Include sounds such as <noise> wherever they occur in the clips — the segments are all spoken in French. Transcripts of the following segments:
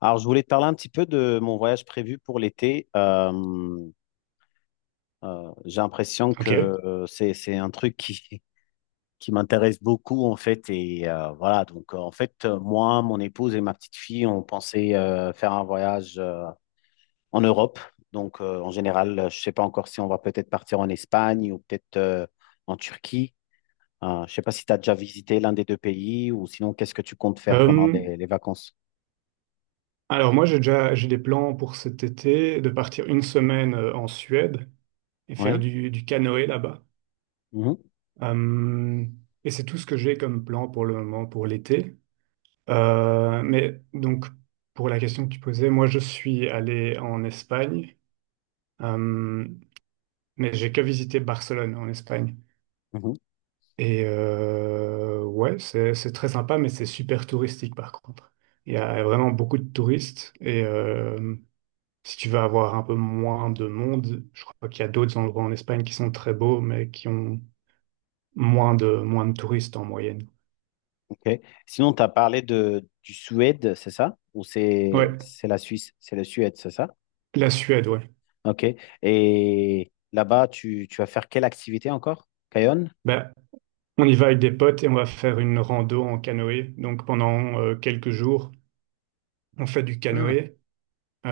Alors, je voulais te parler un petit peu de mon voyage prévu pour l'été. J'ai l'impression que Ok. C'est un truc qui, <laughs> qui m'intéresse beaucoup, en fait. Et voilà, donc en fait, moi, mon épouse et ma petite fille, on pensait faire un voyage en Europe. Donc, en général, je ne sais pas encore si on va peut-être partir en Espagne ou peut-être en Turquie. Je ne sais pas si tu as déjà visité l'un des deux pays ou sinon, qu'est-ce que tu comptes faire pendant Euh, les vacances? alors moi j'ai des plans pour cet été de partir une semaine en Suède et faire Oui. du canoë là-bas. Mhm. Euh, et c'est tout ce que j'ai comme plan pour le moment pour l'été. Mais donc pour la question que tu posais, moi je suis allé en Espagne, euh, mais j'ai que visité Barcelone en Espagne. Mhm. Et ouais, c'est très sympa, mais c'est super touristique par contre. Il y a vraiment beaucoup de touristes et si tu veux avoir un peu moins de monde, je crois qu'il y a d'autres endroits en Espagne qui sont très beaux, mais qui ont moins de touristes en moyenne. Ok. Sinon, tu as parlé de, du Suède, c'est ça? Ou c'est Ouais, c'est la Suisse? C'est la Suède, c'est ça? la Suède, ouais. Ok. Et là-bas, tu vas faire quelle activité encore? Cayonne? Ben, on y va avec des potes et on va faire une rando en canoë. Donc pendant quelques jours, on fait du Ah, canoë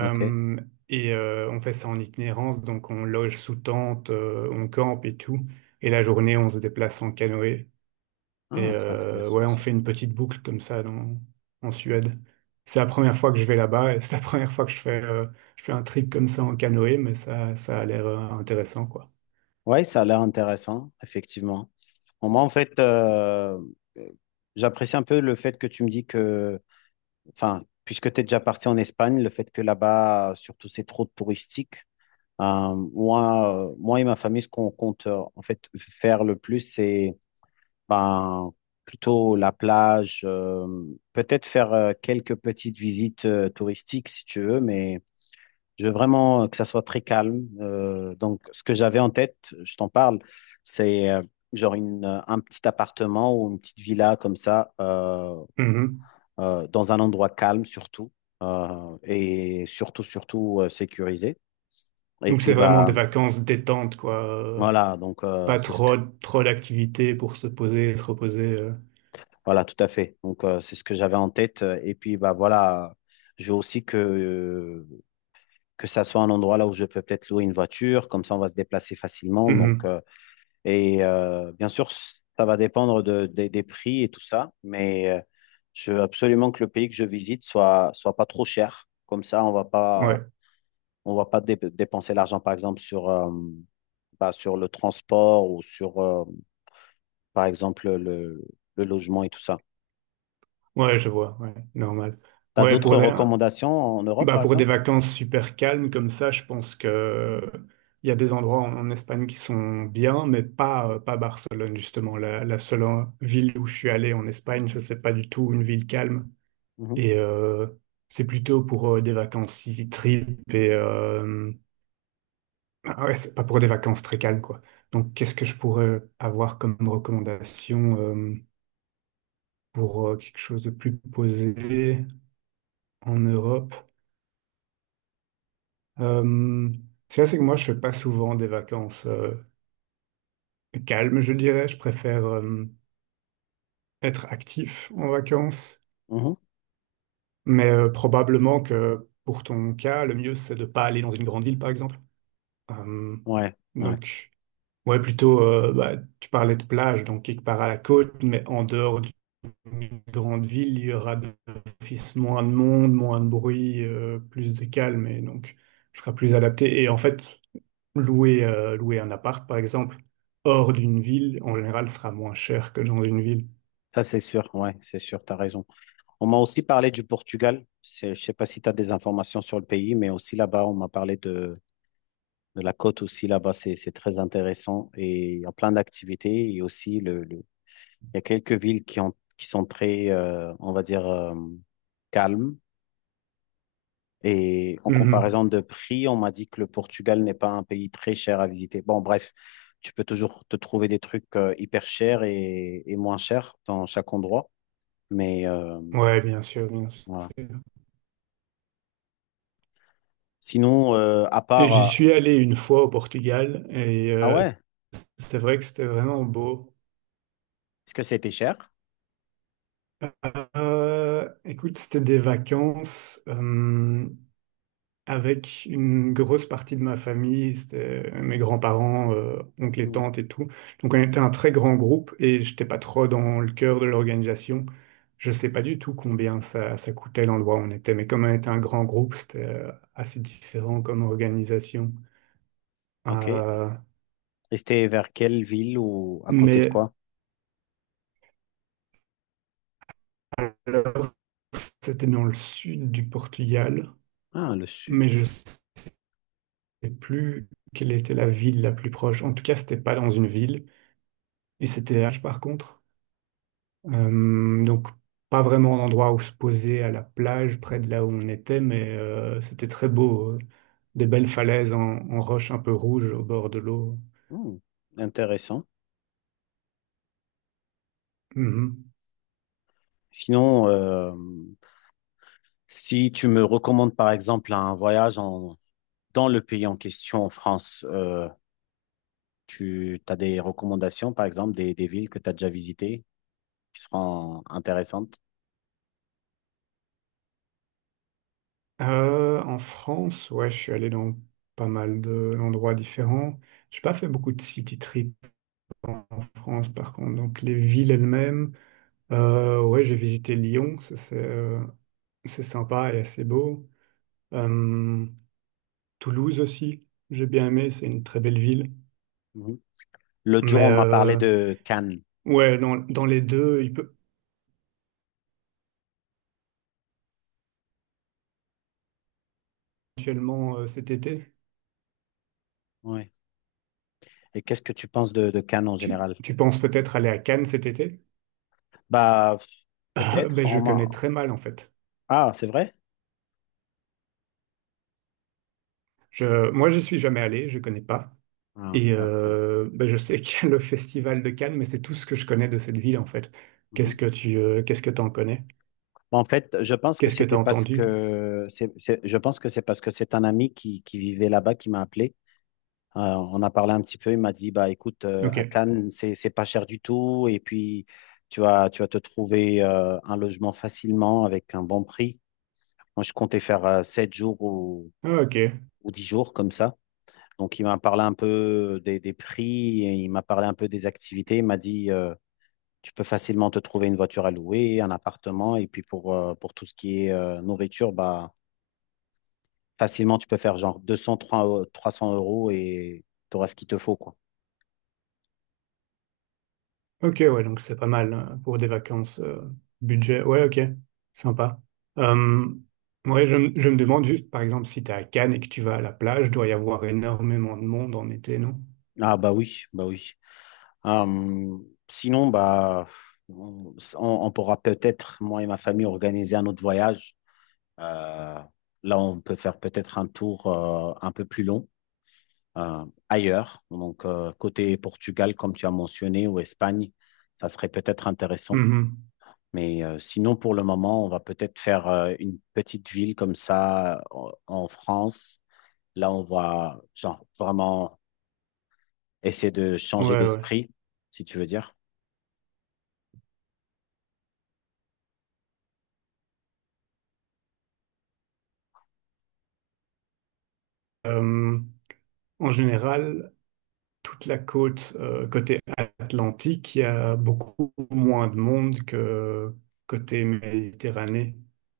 ok. et on fait ça en itinérance. Donc on loge sous tente, on campe et tout. Et la journée, on se déplace en canoë. Et Ah, c'est ouais, intéressant on ça. fait une petite boucle comme ça dans, en Suède. C'est la première fois que je vais là-bas et c'est la <laughs> première fois que je fais un trip comme ça en canoë, mais ça a l'air intéressant, quoi. Oui, ça a l'air intéressant, effectivement. Bon, moi, en fait, euh, j'apprécie un peu le fait que tu me dis que, enfin, puisque tu es déjà parti en Espagne, le fait que là-bas, surtout, c'est trop touristique. Moi, moi et ma famille, ce qu'on compte en fait faire le plus, c'est ben, plutôt la plage, peut-être faire quelques petites visites touristiques si tu veux, mais je veux vraiment que ça soit très calme. Donc, ce que j'avais en tête, je t'en parle, c'est genre un petit appartement ou une petite villa comme ça, Mhm. Dans un endroit calme surtout, et surtout, surtout sécurisé. Et Donc c'est puis, vraiment des bah, vacances détente, quoi. Voilà, donc Pas c'est ce que, trop d'activités pour se poser et se reposer. Voilà, tout à fait. Donc, c'est ce que j'avais en tête. Et puis, bah voilà, je veux aussi que ça soit un endroit là où je peux peut-être louer une voiture. Comme ça, on va se déplacer facilement. Donc, Mhm. Bien sûr, ça va dépendre de, des prix et tout ça. Mais je veux absolument que le pays que je visite soit, soit pas trop cher. Comme ça, Ouais, on va pas dépenser l'argent, par exemple, sur, bah, sur le transport ou sur, par exemple, le logement et tout ça. ouais, je vois, ouais, normal. T'as Ouais, d'autres pour des- recommandations en Europe, bah par pour des exemple? vacances super calmes comme ça, je pense que il y a des endroits en, en Espagne qui sont bien, mais pas, pas Barcelone, justement. La seule ville où je suis allé en Espagne, ça, c'est pas du tout une ville calme. Mhm, Et c'est plutôt pour des vacances city trip et ah ouais, c'est pas pour des vacances très calmes, quoi. Donc, qu'est-ce que je pourrais avoir comme recommandation pour quelque chose de plus posé en Europe? Euh, ça, c'est que moi, je fais pas souvent des vacances calmes, je dirais. Je préfère être actif en vacances. mhm. Mais probablement que pour ton cas, le mieux, c'est de pas aller dans une grande ville, par exemple. Euh, Ouais, ouais. donc ouais, plutôt, bah, tu parlais de plage, donc quelque part à la côte, mais en dehors d'une grande ville, il y aura d'office moins de monde, moins de bruit, plus de calme, et donc, je serai plus adapté. Et en fait, louer, louer un appart, par exemple, hors d'une ville, en général, sera moins cher que dans une ville. Ça, c'est sûr. Ouais, c'est sûr. T'as raison. On m'a aussi parlé du Portugal. C'est- je sais pas si tu as des informations sur le pays, mais aussi là-bas, on m'a parlé de la côte aussi là-bas. C'est très intéressant et il y a plein d'activités et aussi il y a quelques villes qui ont, qui sont très, on va dire, calmes. Et en Mhm. comparaison de prix, on m'a dit que le Portugal n'est pas un pays très cher à visiter. Bon, bref, tu peux toujours te trouver des trucs hyper chers et moins chers dans chaque endroit. Mais Ouais, bien sûr, bien sûr. voilà. Sinon, à Et part... j'y suis allé une fois au Portugal et ah ouais, c'est vrai que c'était vraiment beau. est-ce que c'était cher? Écoute, c'était des vacances. Avec une grosse partie de ma famille, c'était mes grands-parents, oncles et Hmm, tantes et tout. Donc on était un très grand groupe et j'étais pas trop dans le cœur de l'organisation. Je sais pas du tout combien ça, ça coûtait l'endroit où on était, mais comme on était un grand groupe, c'était assez différent comme organisation. ok. Et Euh, c'était vers quelle ville ou à côté de mais quoi? alors c'était dans le sud du Portugal, Ah, le sud. mais je sais plus quelle était la ville la plus proche. En tout cas, c'était pas dans une ville et c'était H par contre. Donc pas vraiment un endroit où se poser à la plage, près de là où on était, mais c'était très beau. Des belles falaises en, en roche un peu rouge au bord de l'eau. Hmm, intéressant. Mhm. Sinon, si tu me recommandes par exemple un voyage en- dans le pays en question, en France, tu as des recommandations, par exemple, des villes que tu as déjà visitées qui seront intéressantes? En France, ouais, je suis allé dans pas mal de- d'endroits différents. J'ai pas fait beaucoup de city trips en France, par contre. Donc, les villes elles-mêmes, ouais, j'ai visité Lyon, ça, c'est sympa et assez beau. Euh, Toulouse aussi, j'ai bien aimé, c'est une très belle ville. Mhm. L'autre jour, Mais on m'a parlé de Cannes. ouais, dans, dans les deux, il peut éventuellement cet été. Ouais. Et qu'est-ce que tu penses de Cannes en Tu, général? tu penses peut-être aller à Cannes cet été? <laughs> Bah, Ah, peut-être. ben, je On m'a... connais très mal en fait. ah, c'est vrai? Moi, je suis jamais allé, je connais pas. Ah, Et ok. Ben, je sais <laughs> qu'il y a le festival de Cannes, mais c'est tout ce que je connais de cette ville en fait. Qu'est-ce Mhm. que tu, qu'est-ce que t'en connais? En fait, je pense que Qu'est-ce que c'était t'as parce entendu? que je pense que c'est parce que c'est un ami qui vivait là-bas qui m'a appelé. On a parlé un petit peu, il m'a dit, bah écoute, à Ok. Cannes, c'est pas cher du tout, et puis tu vas te trouver un logement facilement avec un bon prix. Moi, je comptais faire 7 jours Ah, ok. ou 10 jours comme ça. Donc, il m'a parlé un peu des prix, et il m'a parlé un peu des activités, il m'a dit, tu peux facilement te trouver une voiture à louer, un appartement, et puis pour tout ce qui est nourriture, bah, facilement, tu peux faire genre 200, 300 € et tu auras ce qu'il te faut, quoi. Ok, ouais, donc c'est pas mal pour des vacances budget. Ouais, ok, sympa. Euh, ouais, je me demande juste, par exemple, si t'es à Cannes et que tu vas à la plage, doit y avoir énormément de monde en été, non? Ah bah oui, bah oui. Sinon, bah, on pourra peut-être, moi et ma famille, organiser un autre voyage. Euh, là, on peut faire peut-être un tour un peu plus long. Ailleurs. Donc, côté Portugal, comme tu as mentionné, ou Espagne, ça serait peut-être intéressant. Mhm. Mais sinon, pour le moment, on va peut-être faire une petite ville comme ça en France. Là, on va genre, vraiment essayer de Ouais, changer ouais. d'esprit, si tu veux dire. Euh, en général, toute la côte côté Atlantique, il y a beaucoup moins de monde que côté Méditerranée.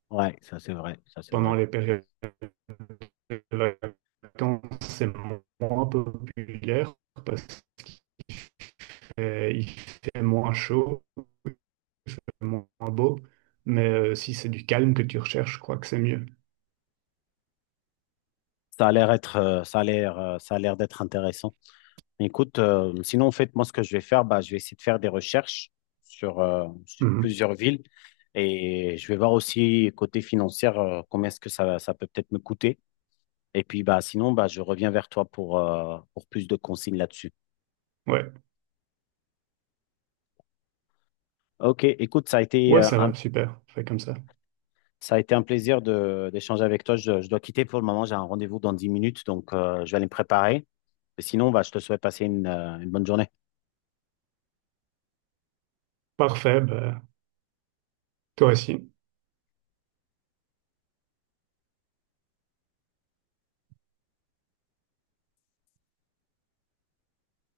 Ouais, ça c'est vrai, ça c'est Pendant vrai. les périodes de vacances, c'est moins populaire. Il fait moins chaud, moins beau, mais si c'est du calme que tu recherches, je crois que c'est mieux. Ça a l'air être, ça a l'air d'être intéressant. Écoute, sinon, en fait, moi, ce que je vais faire, bah, je vais essayer de faire des recherches sur, sur Mhm. plusieurs villes et je vais voir aussi côté financier combien est-ce que ça peut peut-être me coûter. Et puis, bah, sinon, bah, je reviens vers toi pour plus de consignes là-dessus. Ouais, Ok, écoute, ouais, ça va, super, fait comme ça. ça a été un plaisir de, d'échanger avec toi. Je dois quitter pour le moment, j'ai un rendez-vous dans 10 minutes, donc je vais aller me préparer. Et sinon, bah, je te souhaite passer une bonne journée. Parfait, bah, toi aussi.